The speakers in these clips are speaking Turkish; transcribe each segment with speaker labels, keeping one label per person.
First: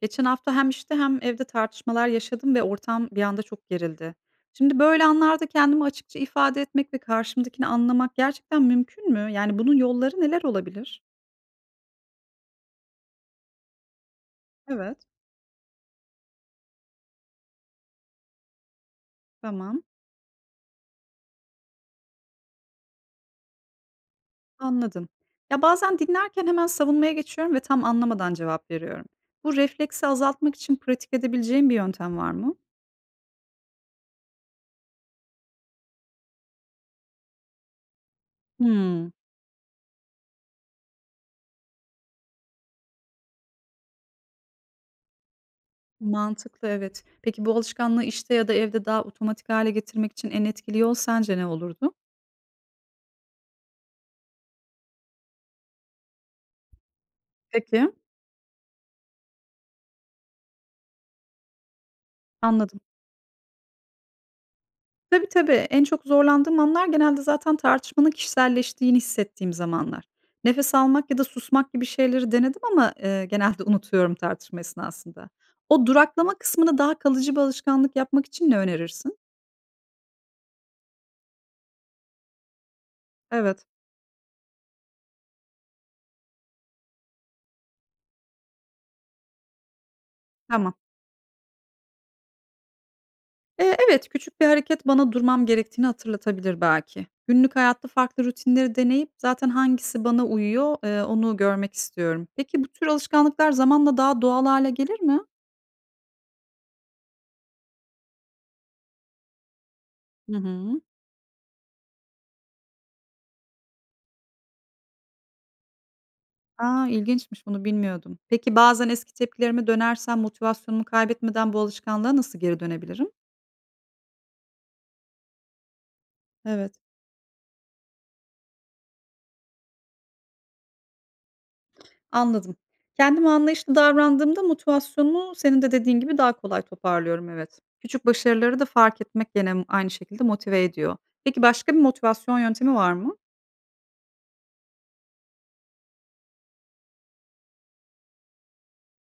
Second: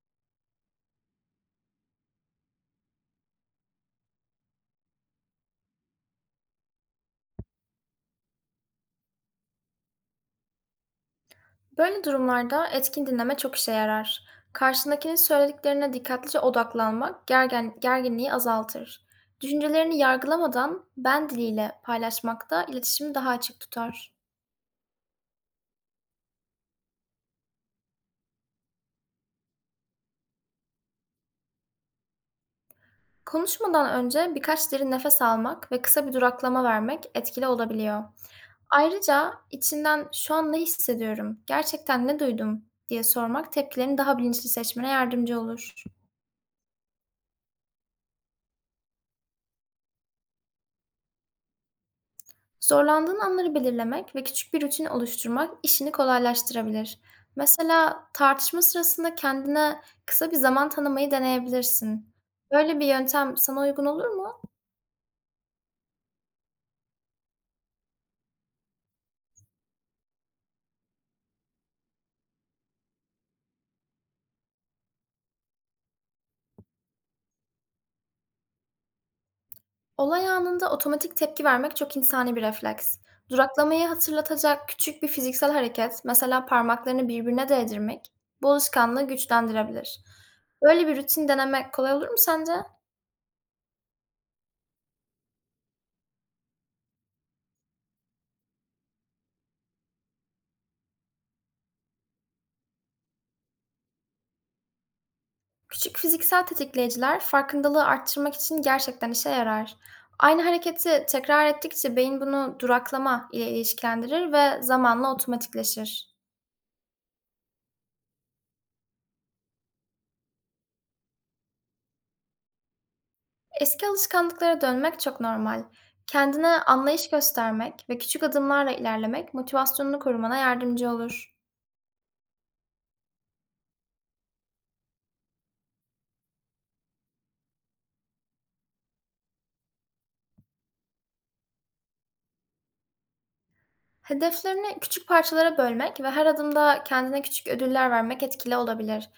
Speaker 1: Geçen hafta hem işte hem evde tartışmalar yaşadım ve ortam bir anda çok gerildi. Şimdi böyle anlarda kendimi açıkça ifade etmek ve karşımdakini anlamak gerçekten mümkün mü? Yani bunun yolları neler olabilir?
Speaker 2: Böyle durumlarda etkin dinleme çok işe yarar.
Speaker 1: Evet.
Speaker 2: Karşındakinin söylediklerine dikkatlice odaklanmak gerginliği azaltır.
Speaker 1: Tamam,
Speaker 2: Düşüncelerini yargılamadan ben diliyle paylaşmak da iletişimi daha açık tutar.
Speaker 1: anladım. Ya bazen dinlerken hemen savunmaya geçiyorum ve tam anlamadan cevap veriyorum. Bu refleksi azaltmak için pratik edebileceğim bir yöntem var mı?
Speaker 2: Konuşmadan önce birkaç derin nefes almak ve kısa bir duraklama vermek etkili olabiliyor.
Speaker 1: Hmm.
Speaker 2: Ayrıca içinden şu an ne hissediyorum, gerçekten ne duydum diye sormak tepkilerini daha bilinçli seçmene yardımcı olur.
Speaker 1: Mantıklı, evet. Peki bu alışkanlığı işte ya da evde daha otomatik hale getirmek için en etkili yol sence ne olurdu?
Speaker 2: Zorlandığın anları belirlemek ve küçük bir rutin oluşturmak işini kolaylaştırabilir.
Speaker 1: Peki.
Speaker 2: Mesela tartışma sırasında kendine kısa bir zaman tanımayı deneyebilirsin.
Speaker 1: Anladım.
Speaker 2: Böyle bir yöntem sana uygun olur mu?
Speaker 1: Tabii, tabii. En çok zorlandığım anlar genelde zaten tartışmanın kişiselleştiğini hissettiğim zamanlar. Nefes almak ya da susmak gibi şeyleri denedim ama, genelde unutuyorum tartışma esnasında. O duraklama kısmını daha kalıcı bir alışkanlık yapmak için ne önerirsin?
Speaker 2: Olay anında otomatik tepki vermek çok insani bir refleks.
Speaker 1: Evet,
Speaker 2: Duraklamayı hatırlatacak küçük bir fiziksel hareket, mesela parmaklarını birbirine değdirmek, bu alışkanlığı güçlendirebilir.
Speaker 1: tamam.
Speaker 2: Böyle bir rutin denemek kolay olur mu sence?
Speaker 1: Evet, küçük bir hareket bana durmam gerektiğini hatırlatabilir belki. Günlük hayatta farklı rutinleri deneyip zaten hangisi bana uyuyor, onu görmek istiyorum. Peki bu tür alışkanlıklar zamanla daha doğal hale gelir mi?
Speaker 2: Küçük fiziksel tetikleyiciler farkındalığı arttırmak için gerçekten işe yarar.
Speaker 1: Hı
Speaker 2: Aynı
Speaker 1: hı.
Speaker 2: hareketi tekrar ettikçe beyin bunu duraklama ile ilişkilendirir ve zamanla otomatikleşir.
Speaker 1: A, ilginçmiş, bunu bilmiyordum. Peki bazen eski tepkilerime dönersem motivasyonumu kaybetmeden bu alışkanlığa nasıl geri dönebilirim?
Speaker 2: Eski alışkanlıklara dönmek çok normal. Kendine
Speaker 1: Evet.
Speaker 2: anlayış göstermek ve küçük adımlarla ilerlemek motivasyonunu korumana yardımcı olur.
Speaker 1: Anladım. Kendime anlayışlı davrandığımda motivasyonumu senin de dediğin gibi daha kolay toparlıyorum, evet. Küçük başarıları da fark etmek gene aynı şekilde motive ediyor. Peki başka bir motivasyon yöntemi var mı?
Speaker 2: Hedeflerini küçük parçalara bölmek ve her adımda kendine küçük ödüller vermek etkili olabilir.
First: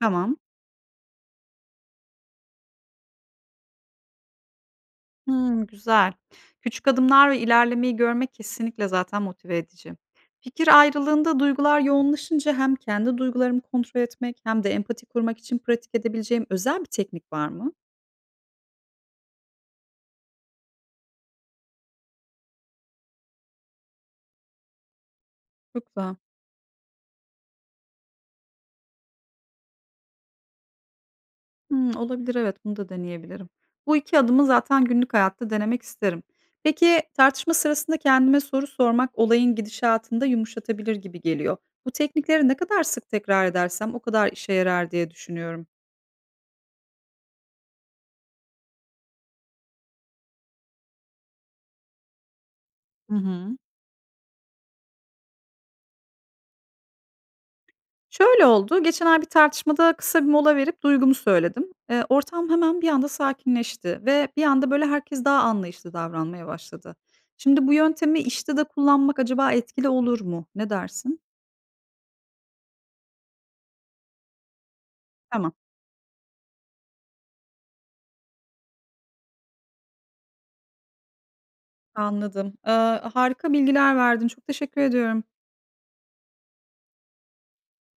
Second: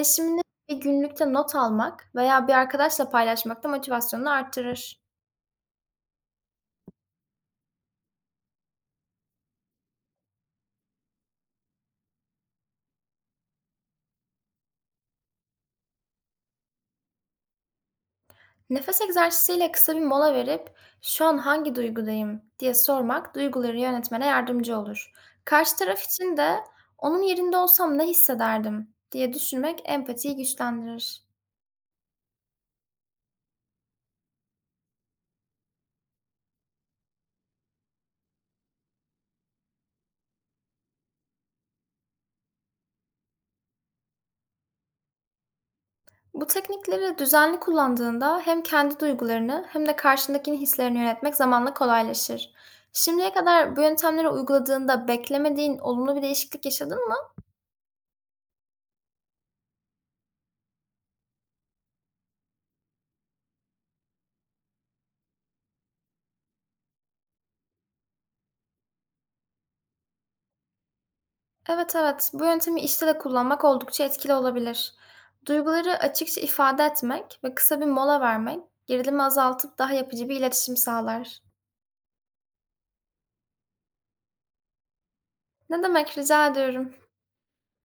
Speaker 1: Tamam.
Speaker 2: bir günlükte not almak veya bir arkadaşla paylaşmak da motivasyonunu arttırır.
Speaker 1: Hımm, güzel. Küçük adımlar ve ilerlemeyi görmek kesinlikle zaten motive edici. Fikir ayrılığında duygular yoğunlaşınca hem kendi duygularımı kontrol etmek hem de empati kurmak için pratik edebileceğim özel bir teknik var mı?
Speaker 2: Nefes egzersiziyle kısa bir mola verip "Şu an hangi duygudayım?" diye sormak duyguları yönetmene yardımcı olur. Karşı
Speaker 1: Çok
Speaker 2: taraf
Speaker 1: güzel.
Speaker 2: için de "Onun yerinde olsam ne hissederdim?" diye düşünmek empatiyi güçlendirir.
Speaker 1: Hımm, olabilir, evet, bunu da deneyebilirim. Bu 2 adımı zaten günlük hayatta denemek isterim. Peki, tartışma sırasında kendime soru sormak olayın gidişatında yumuşatabilir gibi geliyor. Bu teknikleri ne kadar sık tekrar edersem o kadar işe yarar diye düşünüyorum.
Speaker 2: Bu teknikleri düzenli kullandığında hem kendi duygularını hem de karşındakinin hislerini yönetmek zamanla kolaylaşır.
Speaker 1: Hı
Speaker 2: Şimdiye
Speaker 1: hı.
Speaker 2: kadar bu yöntemleri uyguladığında beklemediğin olumlu bir değişiklik yaşadın mı?
Speaker 1: Şöyle oldu, geçen ay bir tartışmada kısa bir mola verip duygumu söyledim. Ortam hemen bir anda sakinleşti ve bir anda böyle herkes daha anlayışlı davranmaya başladı. Şimdi bu yöntemi işte de kullanmak acaba etkili olur mu? Ne dersin?
Speaker 2: Evet, evet. Bu yöntemi işte de kullanmak oldukça etkili olabilir.
Speaker 1: Tamam,
Speaker 2: Duyguları açıkça ifade etmek ve kısa bir mola vermek gerilimi azaltıp daha yapıcı bir iletişim sağlar.
Speaker 1: anladım. Harika bilgiler verdin. Çok teşekkür ediyorum.
Speaker 2: Ne demek, rica ediyorum.